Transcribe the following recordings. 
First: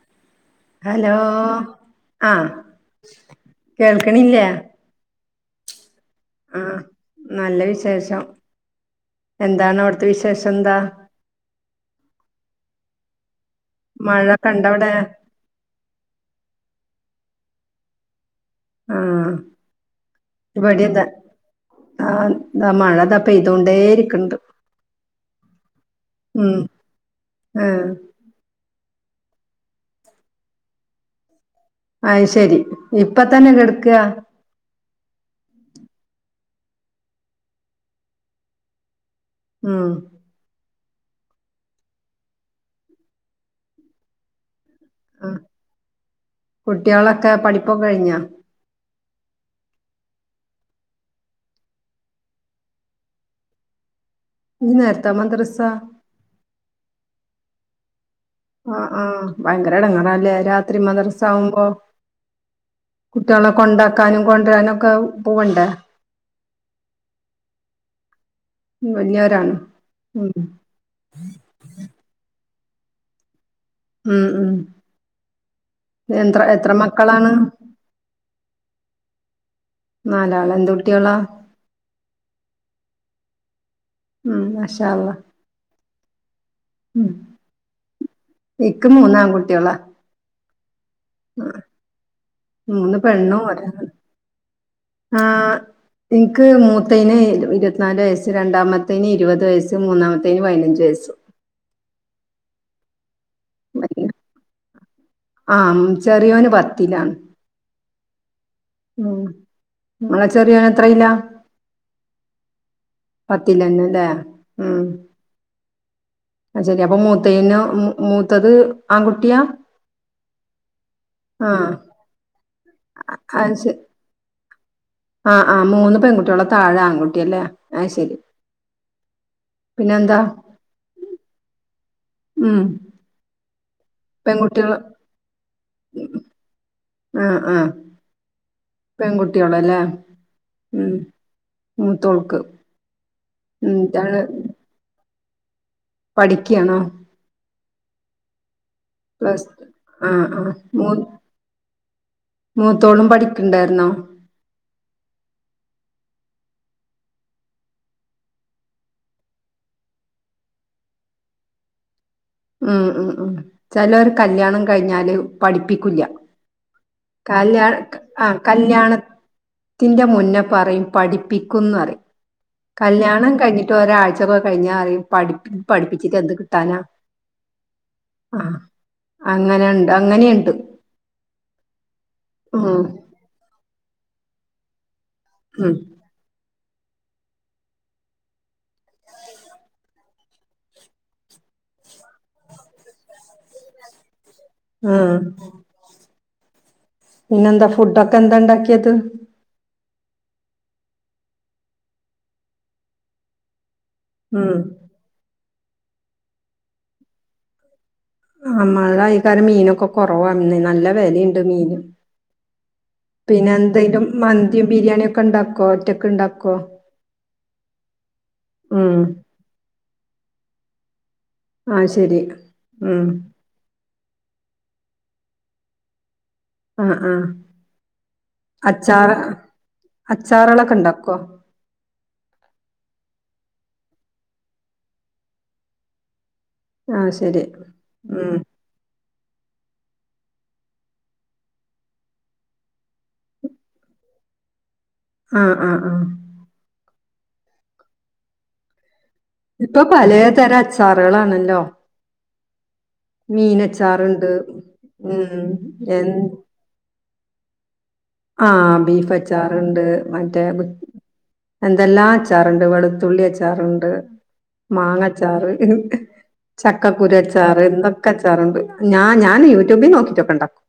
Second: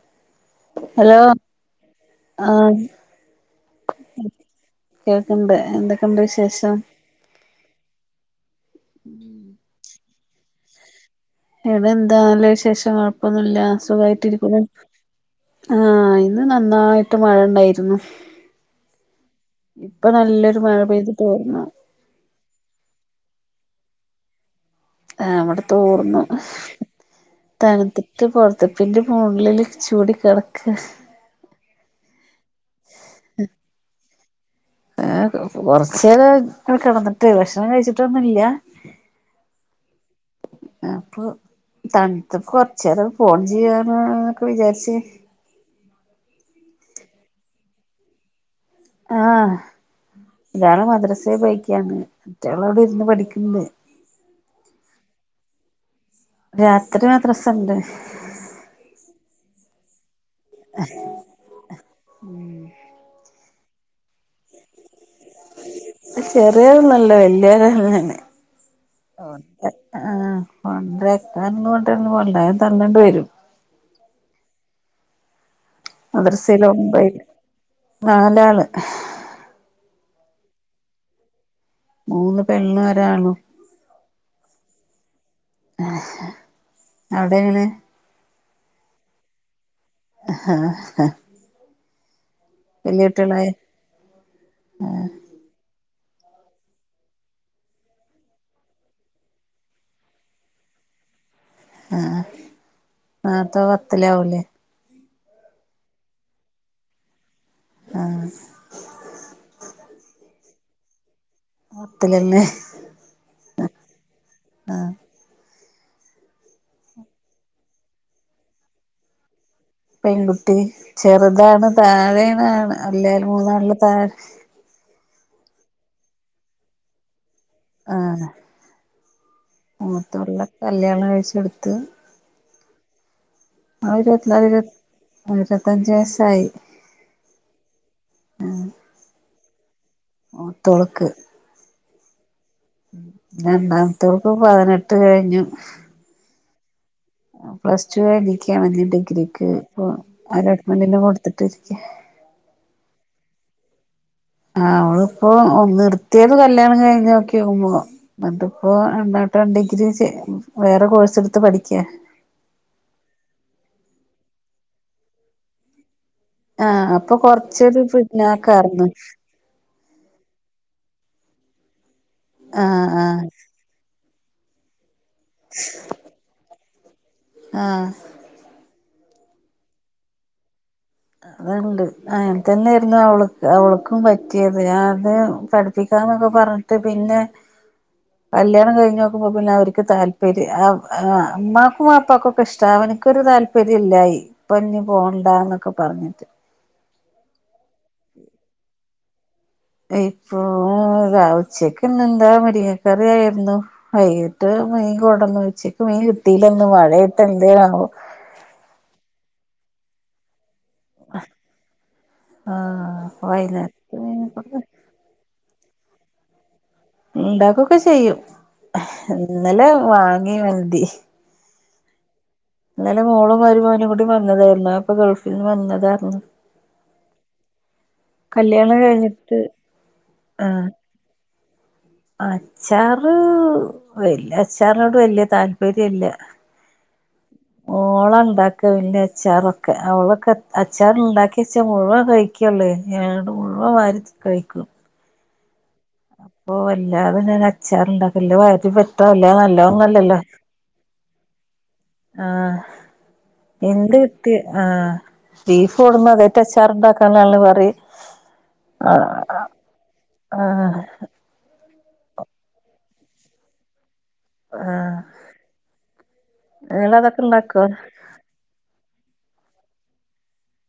[inaudible] Hello ആ ആഹ് കേൾക്കണില്ലേ ഉണ്ട് എന്തൊ ആ നല്ല വിശേഷം എന്താണ് അവിടു ത്തവിശേഷം എന്താ എവിടെ എന്താല വിശേഷം കൊഴപ്പ ല്ല സുഖായിട്ട് മഴ ഇരിക്കുന്നു കണ്ടവിടെ ആ ഇന്ന് നന്നായിട്ട് മഴ ഉണ്ടായിരുന്നു ആ മഴ ഇപടെന്താ പെയ്ത് തോർന്നു ആഹ മഴത പെയ്തുകൊണ്ടേ ഇരിക്ക്ണ്ട് ആ അവിടെ തൊർന്നു ആ തണ്ത്ത്ട്ട് പുറത്തി പിന്റെ മുകളില് ചൂടി കിടക്ക അ ശെരി ഇപ്പ തന്നെ കെട്ക്ക ഏ കൊറച്ച കിടന്നിട്ടേ ഭക്ഷണം കഴിച്ചിട്ടൊന്നും ഇല്ല ഉം അപ്പൊ തണത്തപ്പ കൊറച്ചരം ഫോൺ ചെയ്യാനൊക്കെ വിചാരിച്ച [inaudible] ആ കുട്ടികളൊക്കെ പഠിപ്പൊക്കെ കഴിഞ്ഞൊ ആ ഒരാള് മദ്രസയെ പോയേക്കാണ് മറ്റയാള അവിടെ ഇരുന്ന് പഠിക്ക്ണ്ട് ഇ നേരത്താ മദ്രസ രാത്രി മാദ്രസണ്ട് ആ ആഹ് ഭയങ്കര ഇടങ്ങേറാല്ലെ രാത്രി മദർസ ആവുമ്പോ കുട്ടികളെ കൊണ്ടാക്കാനും കൊണ്ടുരാനും ഒക്കെ പോവണ്ടേ ചെറിയൊന്നല്ലോ വലിയവരല്ലേന്നെ വലിയവരാണ് ഉം [unintelligible] ഉം ഉ മദർസയില് ഒമ്പൈയില് നാലാള് നാലാള എന്ത കുട്ടിയളാ മൂന്ന് പെണ്ണ് ഒരാണ് ഉം മാഷാ അല്ലാഹ് അവിടെങ്ങനെ എക്ക് മൂന്നാംകുട്ടിയളാ ആഹ ആ മൂന്ന് പെണ്ണും കുട്ടികളായെ ഒരാൺ ആഹ എനിക്ക് മൂത്തേന് ഇരുപത്തിനാല് വയസ്സ് രണ്ടാമത്തേന് ഇരുപത് വയസ്സ് മൂന്നാമത്തേന് പതിനഞ്ച് വയസ്സ് [inaudible] ആഹ നാത്തെ പത്തില വലിയ- ആവലേ ആ ചെറിയോന് പത്തിലാണ് ആഹ ഉ നിളെ ചെറിയത്ര ഇല്ല പത്തിലല്ലേ പത്തിൽന്ന അല്ലേ ഉം ആഹ് അ ശരി അപ്പൊ മൂത്തേന് മൂത്തത് ആൺകുട്ടിയാ പെൺകുട്ടി ആ ചെറുതാണ് താഴേനാണ് അല്ലായും മൂന്നാളില് താഴെ ആഹ് ആഹ് മൂന്ന് പെൺകുട്ടികള താഴെ ആൺകുട്ടിയ അല്ലേ ആഹ പിന്നെന്താ മത്തുള്ളിലെ കല്യാണം കഴിച്ചെടുത്ത് മം ആയിരത്തിയി ആയിപത്തഞ്ച വയസ്സായി ആഹ ആഹ പെൺകുട്ടികളല്ലേ ഓ ഉം തൊളുക്ക് മൂത്തോൾക്ക് ഉം രണ്ടാമത്തെേർക്ക് പതിനെട്ട് കഴിഞ്ഞു പഠിക്കണോ പ്ലസ് ടു ആയി വല പ്ലസ് ഡിഗ്രിക്ക് ആഹ് ആഹ് ഇപ്പഡ്മന്ന്നെ കൊടുത്തിട്ടിരിക്ക മൂത്തോളം പഠിക്കണ്ടായിരുന്നോ ആ അവള ഇപ്പോൊ ഒന്ന നിർത്തിയത് കല്യാണം കഴിഞ്ഞ് നോക്കിക്കുമ്പോ എന്നിട്ടിപ്പോ എ കേട്ട ഡിഗ്രി വേറെ കോഴ്സ് എടുത്ത് പഠിക്ക ഉം ഉം ഉം ചിലർ കല്യാണം കഴിഞ്ഞാല് പഠിപ്പിക്കില്ല ആഹ് അപ്പൊ കല്യാണ കൊറച്ചൊരു ആ പിന്നാക്കാർന്ന് കല്യാണ ത്തിന്റെ മുന്നേ പറയും പഠിപ്പിക്കും ആഹ് ആഹ് കല്യാണം കഴിഞ്ഞിട്ട് ഒരാഴ്ച ഇൊക്കെ കഴിഞ്ഞാ അറിയ പഠി പഠിച്ചിട്ട് എന്ത് കിട്ടാനാ ആഹ അങ്ങനെയുണ്ട് അങ്ങനെയുണ്ട് അത്ണ്ട് അങ്ങെ ഉം തന്നൊയിരുന്നു അവൾക്ക് അവൾക്കും പറ്റിയത് അത് ഉം പഠിപ്പിക്കാന്നൊക്കെ പറഞ്ഞിട്ട് പിന്നെ കല്യാണം കഴിഞ്ഞഞ് നോക്കുമ്പോ പിന്നെ അവർക്ക് താല്പര്യം അ്മാക്കും അപ്പക്കും ഒക്കെ ഇഷ്ടാവൻ എനിക്കൊരു താല്പര്യം ഇല്ലായി ഇപ്പൊ ഇനി ആഹ് പോണ്ടന്നൊക്കെ പറഞ്ഞിട്ട് പിന്നെന്താ ഫുഡൊക്കെ എന്താ ഉണ്ടാക്കിയത് ഇപ്പൊ ഉച്ചക്ക്ന്ന എന്താ മട കറിയായിരുന്നു വൈകിട്ട് ഉം മീൻ കൊടന്ന് വെച്ചേക്ക് മീൻ കിട്ടീല്ലന്ന് മഴയിട്ട് എന്തേോ നമ്മള കയിക്കാരം മീനൊക്കെ കുറവാന്ന നല്ല വിലയുണ്ട് മീന് ആഹ് പിന്നെ വൈകുന്നേരത്ത് എന്തെിലും മീൻ മന്തിയും ബിരിയാണിയ ഒക്കെ ഉണ്ടാക്കോ ഒറ്റൊക്കെ ഉണ്ടാക്കോ ഉണ്ടാക്കൊക്കെ ചെയ്യും ഉം ഇന്നലെ വാങ്ങി വന്തി ആ ശരി അാലേ ഉം മോളും വരുമാവനും കൂടി വന്നതായിന്ന അപ്പൊ ഗൾഫിൽന്ന് വന്നതായിരുന്നു ആ ആ കല്യാണം അച്ചാറ കഴിഞ്ഞിട്ട് ആഹ് അച്ചാറളൊക്കെ ഉണ്ടാക്കോ അച്ചാറ് വല് അച്ചാറിനോട് വല്യ താല്പര്യമല്ല ആ ശരി ഓള ഉം ഉണ്ടാക്ക ഇന്നെ അച്ചാറൊക്കെ അവളൊക്കെ അച്ചാറിണ്ടാക്കി വെച്ചാൽ മുഴുവൻ കഴിക്കുള്ളേ ഞട് മുഴുവൻ വാരി കഴിക്കും ആഹ ആഹ ആഹ അപ്പൊ വല്ലാതെന്നൻ അച്ചാറണ്ടാക്കല്ല വ ഇപ്പൊ പലതരം അച്ചാറുകളണല്ലോ ആ എന്ത് ആ ഉം ബീഫ് എൻ കൊടുന്ന അത റ്റ അച്ചാറണ്ടാക്ക കല്ലുവറി ആ ബീഫ് അച്ചാറുണ്ട് മറ്റേ ആഹ് എന്തെല്ലാ അച്ചാറുണ്ട് വെളുത്തുള്ളി അച്ചാറുണ്ട് ആഹ് മാങ്ങച്ചാറ് നിങ്ങള് അതൊക്കെ ഉണ്ടാക്കോ ചക്കക്കുരുച്ചാറ് എന്തൊക്കെച്ചാറുണ്ട് ഞാ ഞാൻ യൂട്യൂബിൽ നോക്കിട്ടൊക്കെ ഉണ്ടാക്കും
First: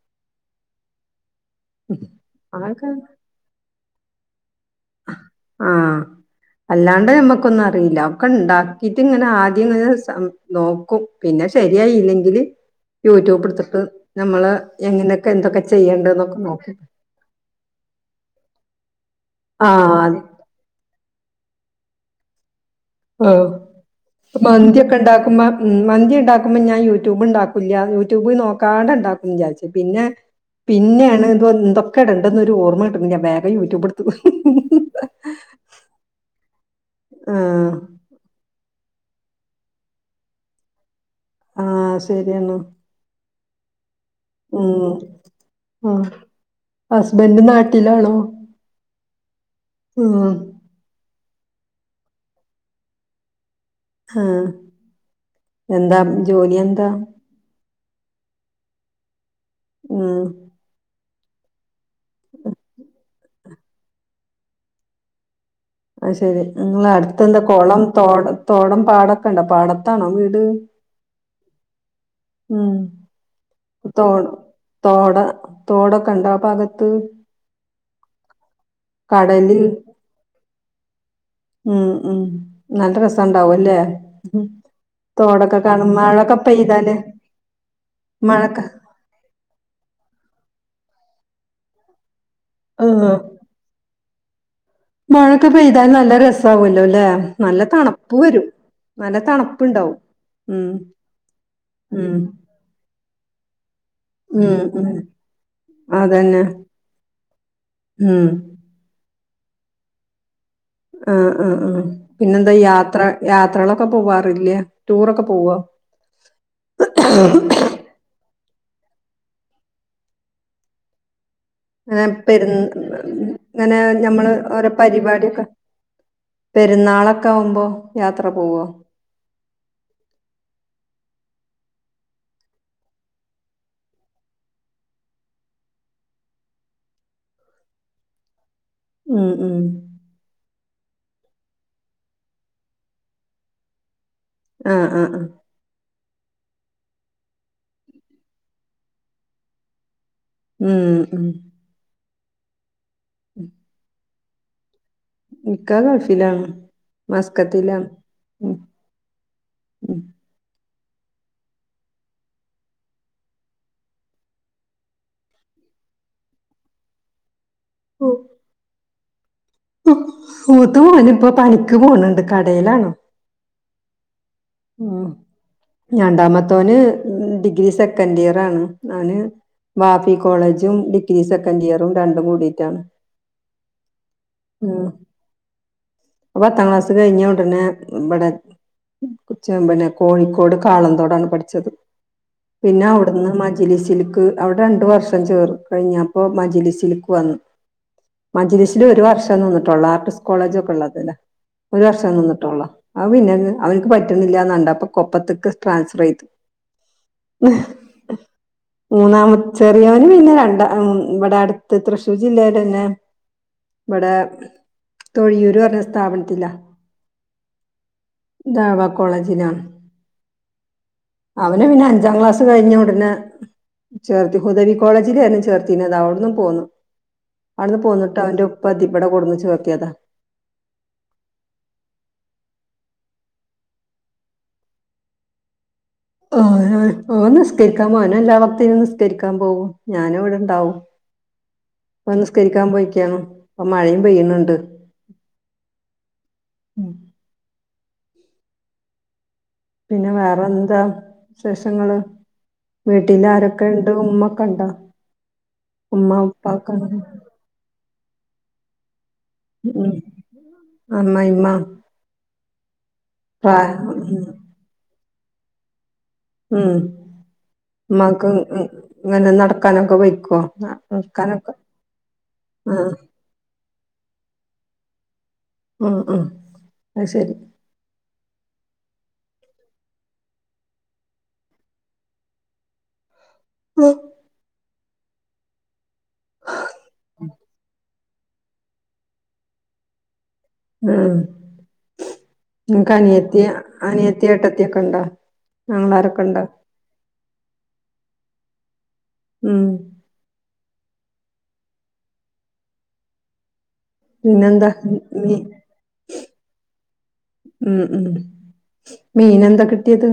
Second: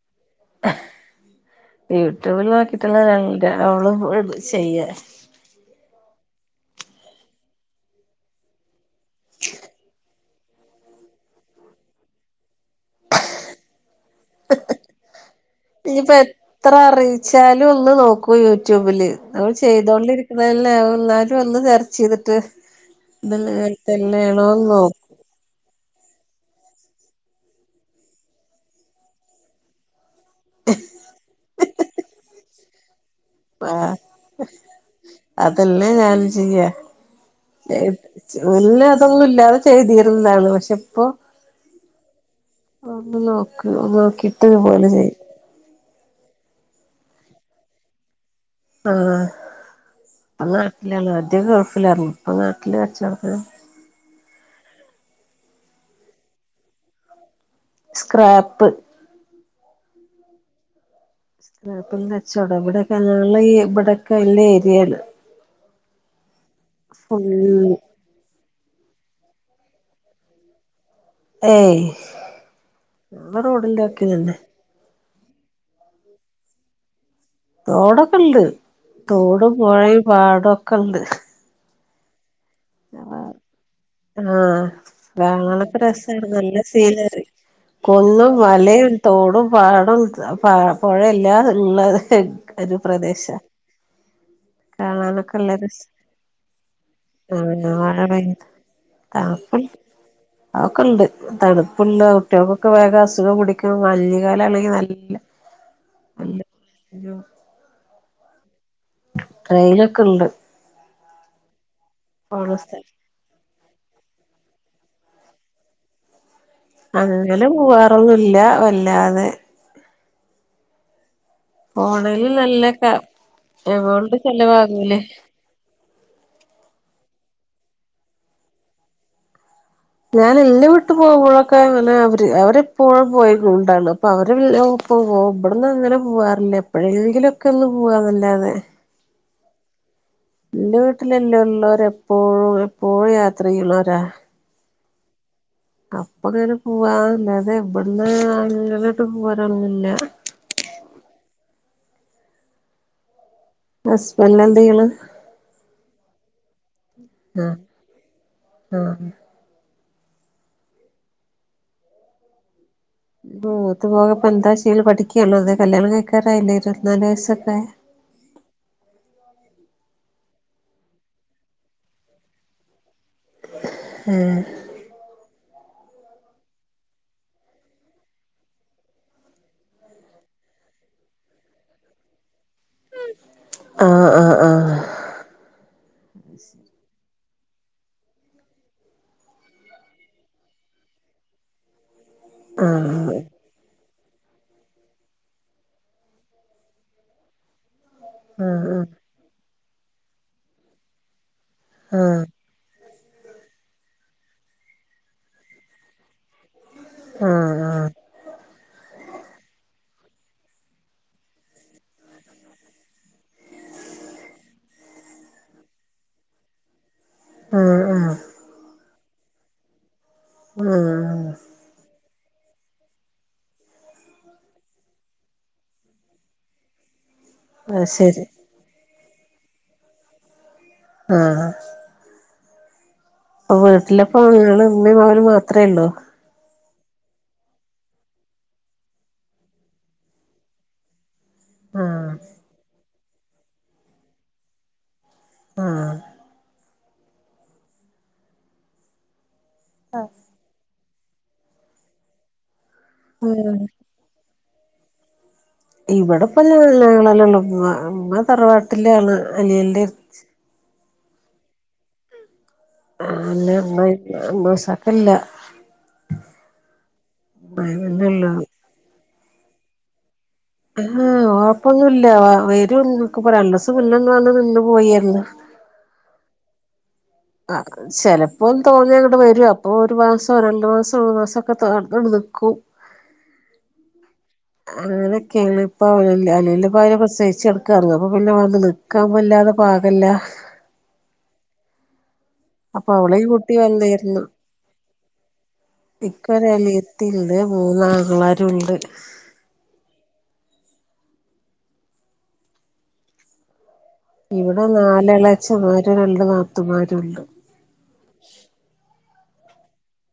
യൂട്യൂബിൽ അതൊക്കെ നോക്കിട്ടുള്ള ഞങ്ങ അവള് ചെയ്യ ആഹ് അല്ലാണ്ട് ഞമ്മക്കൊന്നും അറിയില്ല ഒക്കെ ഉണ്ടാക്കിട്ട് ഇങ്ങനെ ആദ്യം ഇങ്ങനെ സം നോക്കും പിന്നെ ശരിയായില്ലെങ്കില് യൂട്യൂബ്ടുത്തിട്ട് നമ്മള് എങ്ങനെയൊക്കെ എന്തൊക്കെ ഇനിയിപ്പോ ചെയ്യേണ്ടന്നൊക്കെ എത്ര നോക്കും നമ്മള് ആഹ് ചെയ്തോണ്ടിരിക്കുന്നല്ല എന്നാലും ഒന്ന് സെർച്ച ചെയ്തിട്ട് അ ഇതല്ലേ തന്നെയാണോന്ന് മന്തിയൊക്കെ നോക്കും ഉണ്ടാക്കുമ്പ മ് മന്തി ഉണ്ടാക്കു മുമ്പ ഞാൻ യൂട്യൂബ് ഉണ്ടാക്കൂല്ല യൂട്യൂബ് നോക്കാണ്ട് ണ്ടാക്കുംന്ന് അ വിചാരിച്ച പിന്നെ പിന്നെയാണ് ഇ എന്തൊക്കെ ഇടണ്ടെ ന്നൊരുഓർമ്മ ഞാൻ വേഗം യൂട്യൂബ് ആഹ് എടുത്ത ഹ് ഹ് ഹ തെ മുന്നെ അതൊന്നുംല്ലാതെ ചെയ്തീരുന്നതാണ് പക്ഷെ ഇപ്പോ ആഹ് ശരിയണോ കിട്ടണ് പോലെ ചെയ് ആഹ് ഹസ്ബൻഡ് നാട്ടിലാണോ ആ ഉം ഇപ്പ നാട്ടിലാള്ളത് മറ്റേ ഗൾഫിലായിരുന്നു ഇപ്പ നാട്ടില് കച്ചടക്കല്ല കു ആഹ്എന്താ ജോലിയെന്താ സ്ക്രാപ്പ് ഉം സ്ക്രാപ്പ കച്ചോട ഇവിടെക്കെ ഞങ്ങള് ഈ ഇവിടെക്കെ വല്ല്യ ഏരിയേല് അ ശെരി നിങ്ങള് അടുത്ത്ന്താ ഫുള്ള് കുളം തോട തോടം പാടൊക്കെ ഇണ്ട പാടത്താണോ വീട് ഏയ് ഉം ഞങ്ങളെ റോഡിന്റെ തോടു വക്കിലന്നെ തോട തോടൊക്കെ ഉണ്ട ആ ഭാഗത്ത് തോടൊക്കെ ഉണ്ട് തോടും കടല് പുഴയും പാടൊക്കെ ഉണ്ട് ഉം ഉ നല്ല രസം ഉണ്ടാവല്ലേ ആഹ് തോടൊക്കെ കാണാനൊക്കെ കാണ രസാണ് മഴൊക്കെ നല്ല പെയ്താല് സീനറി കുന്നും മഴക്ക മലയും തോടും പാടും പ പുഴല്ലാ ഉള്ള ക്കഒരു ആഹ് പ്രദേശ കാണാനൊക്കെ മഴൊക്കെ നല്ല രസ പെയ്താൽ നല്ല രസാവല്ലോല്ലെ നല്ല ആഹ് മഴ തണുപ്പ് വരും നല്ല തണുപ്പുണ്ടാവും ഉം അതൊക്കണ്ട് തണുപ്പുള്ള ഉം കുട്ടോക്കൊക്കെ വേഗസു ഖം പിടിക്കും ഉം മഞ്ഞുകാലണെങ്കി ഉം നല്ല നല്ല അതന്നെ [inaudible] ഉം റെയിലൊക്കെ ഉണ്ട് ആ ആ ഉ പോണ പിന്നെന്താ സ്ഥലം യാത്ര യാത്രകള ക്കെ പോവാറില്ലേ ടൂറൊക്കെ പോവ അങ്ങനെ പോവാറൊന്നില്ല വല്ലാതെ അ പോണേല് പെരു നല്ല ക അങ്ങനെ എമൗണ്ട് ഞമ്മള് ഓര ചെലവാകൂലേ പരിപാടൊക്കെ പെരുന്നാളൊക്കെ ആവുമ്പോ യാത്ര പോവോ? ഞാൻ ന്റെ വിട്ട് പോയുമ്പോഴൊക്കെ അങ്ങനെ അവര് അവരെപ്പോഴും പോയുക്കുണ്ടാണ് അപ്പൊ അവരെ [unintelligible] പോ ഇവിടന്ന് അങ്ങനെ പോവാറില്ല എപ്പോഴെങ്കിലും ഒക്കെ ഒന്ന് പോവാന്നല്ലാതെ ഉം ഉം ന്റെ വീട്ടിലെല്ലാം ഉള്ളവര് എപ്പോഴും എപ്പോഴും യാത്ര ചെയ്യുന്നരാ അ അ ആഹ് അപ്പ അങ്ങനെ പോവാല്ലാതെ വിടന്ന് അങ്ങനേട്ടു പോവാനൊന്നില്ല. ഉം ഉം ഹസ്ബൻഡ് എന്തു ചെയ്യണ് ഇക്കാ ഗൾഫിലാണ് ആഹ് മസ്കറ്റിലാണ് ഉം ആഹ് ഉം മൂത്ത മോള്പ്പോ എന്താ ചേയല് പഠിക്കയാണോ അത് കല്യാണം കഴിക്കാറായില്ലേ ഇരുപത്തിനാല് വയസല്ലേ [unintelligible] [inaudible] മൂത്ത മോന് ഇപ്പൊ പണിക്ക് പോണണ്ട് കടയിലാണ്‌ ഉം ആഹ് രണ്ടാമത്തവന് ഡിഗ്രി സെക്കൻഡ് ഇയർ ആണ് അവന് ബാഫി കോളേജും ഡിഗ്രി സെക്കൻഡ് ഇയറും രണ്ടും കൂടിയിട്ടാണ് ആഹ് [unintelligible] പത്താംക്ളാസ് കഴിഞ്ഞ ഒടനെ ഇവിടെ ഉച്ചയമ്പ പിന്നെ കോഴിക്കോട് കാളന്തോടാണ് പഠിച്ചത് പിന്നെ ആഹ് അവിടുന്ന് മജിലി സില്ക്ക് അവിടെ രണ്ട് വർഷം ചേർത്ത് കഴിഞ്ഞപ്പോ മജിലി സില്ക്ക് വന്ന ആഹ് മഞ്ജലീശല് ഒരു വർഷം തോന്നിട്ടുള്ളൂ ആർട്ട്സ് കോളേജ് ഒക്കെ ഉള്ളതല്ലേ ഒരു വർഷം ആഹ് നിന്നിട്ടള്ളൂ അവൻ പിന്നെ അവൻ പറ്റില്ലാന് കണ്ടപ്പൊ കൊപ്പത്തക്ക് ട്രാൻസ്ഫർ ചെയ്തു ആഹ് ആഹ് മൂന്നാമൻ ചെറിയോന് പിന്നെ രണ്ട ഇവിടെ അടുത്ത് തൃശ്ശൂർ ജില്ലൽ തന്നെ ഇവിടെ തൊഴിയൂര് പറഞ്ഞ സ്ഥാപനത്തിലാ ആഹ് ആഹ് ദവാ കോളേജിനാണ് ആഹ് അവന പിന്നെ അഞ്ചാം ക്ലാസ് കഴിഞ്ഞ ഉടനെ ചേർത്തി ഹുദവി കോളേജിലായിരുന്നു ചേർത്തിന അത് അവിടന്നും പോന്നു അവിടെന്ന് അത് പോന്നിട്ട് ശരി അവന്റെ ഉപ്പതി ഇവിടെ കൊണ്ട് ചേക്കിയതാ ആഹ് അപ്പൊ വീട്ടിലെപ്പ നിങ്ങള് ഉമ്മയും മകനും മാത്രമേ ഉള്ളൂ ആ ഓ നിസ്കരിക്കാൻ പോന എല്ലാവക്തും നിസ്കരിക്കാൻ പോവും ഞാനിവിടെണ്ടാവും ആഹ് ഓൻ നി സ്കരിക്കാൻ പോയിക്കാണ് ഇപ്പൊ മഴയും പെയ്യുന്നുണ്ട് ആഹ് ഉം പിന്നെ വേറെ എന്താ വിശേഷങ്ങള് ആഹ് വീട്ടിലാരൊക്കെ ഉണ്ട് ഉമ്മ കണ്ടോ ഇവിടെപ്പല്ലങ്ങളല്ലേ ഉള്ളൂ ഉ ഉമ്മ തറവാട്ടിലാണ് അനിയൻ അമ്മായിയാമ്മ [unintelligible] ഉം അങ്ങനെയള്ള ഉമാക്ക് ഇങ്ങനെ നടക്കാനൊക്കെ പ ആഹ് ഓപ്പൊന്നുല്ല ആഹ് വരുംക്ക് പറയല്ല നില്ലെന്നാണ് നിന്ന് പോയിന്ന് ആഹ് ആഹ് ആൾക്ക് ചിലപ്പോ തോന്നിയ അങ്ങോട്ട് വരും അപ്പോൾ ഒരു മാസം രണ്ടു മാസം മൂന്നു മാസംക്കെ നിൽക്കും [inaudible] അങ്ങനെക്കെണ് ഇപ്പൊ അനിയന്റെ ഭാര്യ പ്രസവിച്ച് കെട്ക്കാണ് അപ്പ പിന്നെ വന്ന് നിക്കാൻ വല്ലാതെ പാകല്ല ഉം അപ്പൊ നിങ്ങക്ക് അവളെയും അനിയത്തി അനിയത്തി ഏട്ടത്തിക്കെണ്ടോ ൻക്ക് ഒരു അനിയത്തിണ്ട് മൂന്നു ആങ്ങളാരുണ്ട് ഉം ഇവിടെ പിന്നെന്താ ഇനി നാലെളച്ചന്മാര് രണ്ട് നാത്തൂമാരുണ്ട് ഉം ഉം. മീൻ എന്താ കിട്ടിയത്?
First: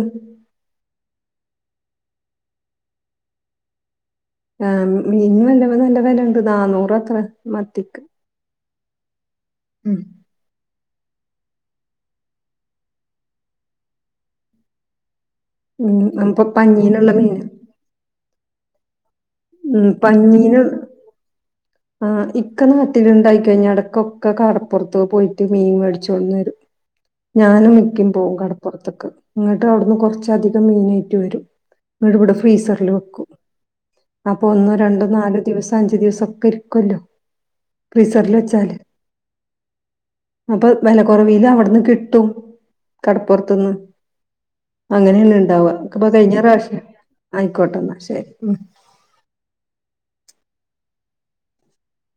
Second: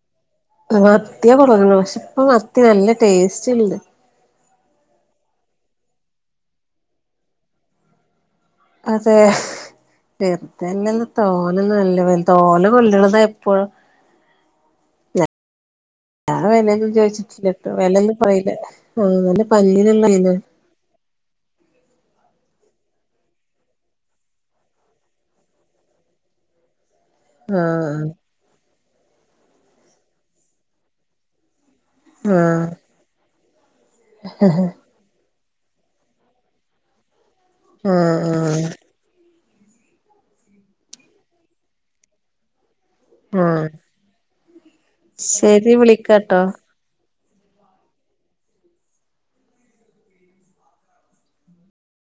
മത്തിയാ കൊണ്ടന്ന്ക്ക്ണത് പക്ഷെ ഇപ്പ മത്തി നല്ല ടേസ്റ്റ് ണ്ട്. ആ മീ മീൻ നല്ല നല്ല വെലണ്ട് നാന്നൂറാത്രേ മത്തിക്ക്. അതെ [unintelligible] ഉം [unintelligible] ഉം ഞാൻ അപ്പൊ വെലൊന്നും പഞ്ഞീനുള്ള മീന് ചോയ്ച്ചിട്ടില്ലട്ടോ വെലൊന്നും [unintelligible] ഉം പഞ്ഞീന് ആ ഇക്ക നാട്ടിലുണ്ടായിക്കയ്ഞ്ഞാ എടക്കൊക്കെ കടപ്പുറത്ത് പോയിട്ട് മീൻ മേടിച്ചു കൊട്ന്നെരും. ഞാനും ആഹ് ഇക്കിം പോകും കടപ്പുറത്ത്ക്ക് ഇന്ന്ട്ട് അവിട്ന്ന് കൊറച്ചധികം മീനേയിട്ട് വെരും. ഇന്ന്ട്ടിവിടെ ആഹ് ഫ്രീസറിൽ വെക്കും. അപ്പൊ ഒന്നോ രണ്ടോ നാല് ദിവസം അഞ്ചു ദിവസൊക്കെ രിക്കല്ലോ? ആ ആ അപ്പൊ വെല കൊറവില് അവ്ട്ന്ന് കിട്ടും. ആഹ് കടപ്പുറത്ത്ന്ന് അങ്ങനെന്നെ ണ്ടാവ ശരി ൻക്ക്പ്പ കയ്ഞ്ഞ വിളിക്കാട്ടോ പ്രാശ്യം ന്ന അയ്ക്കോട്ടെ ന്നാ ശെരി ഉം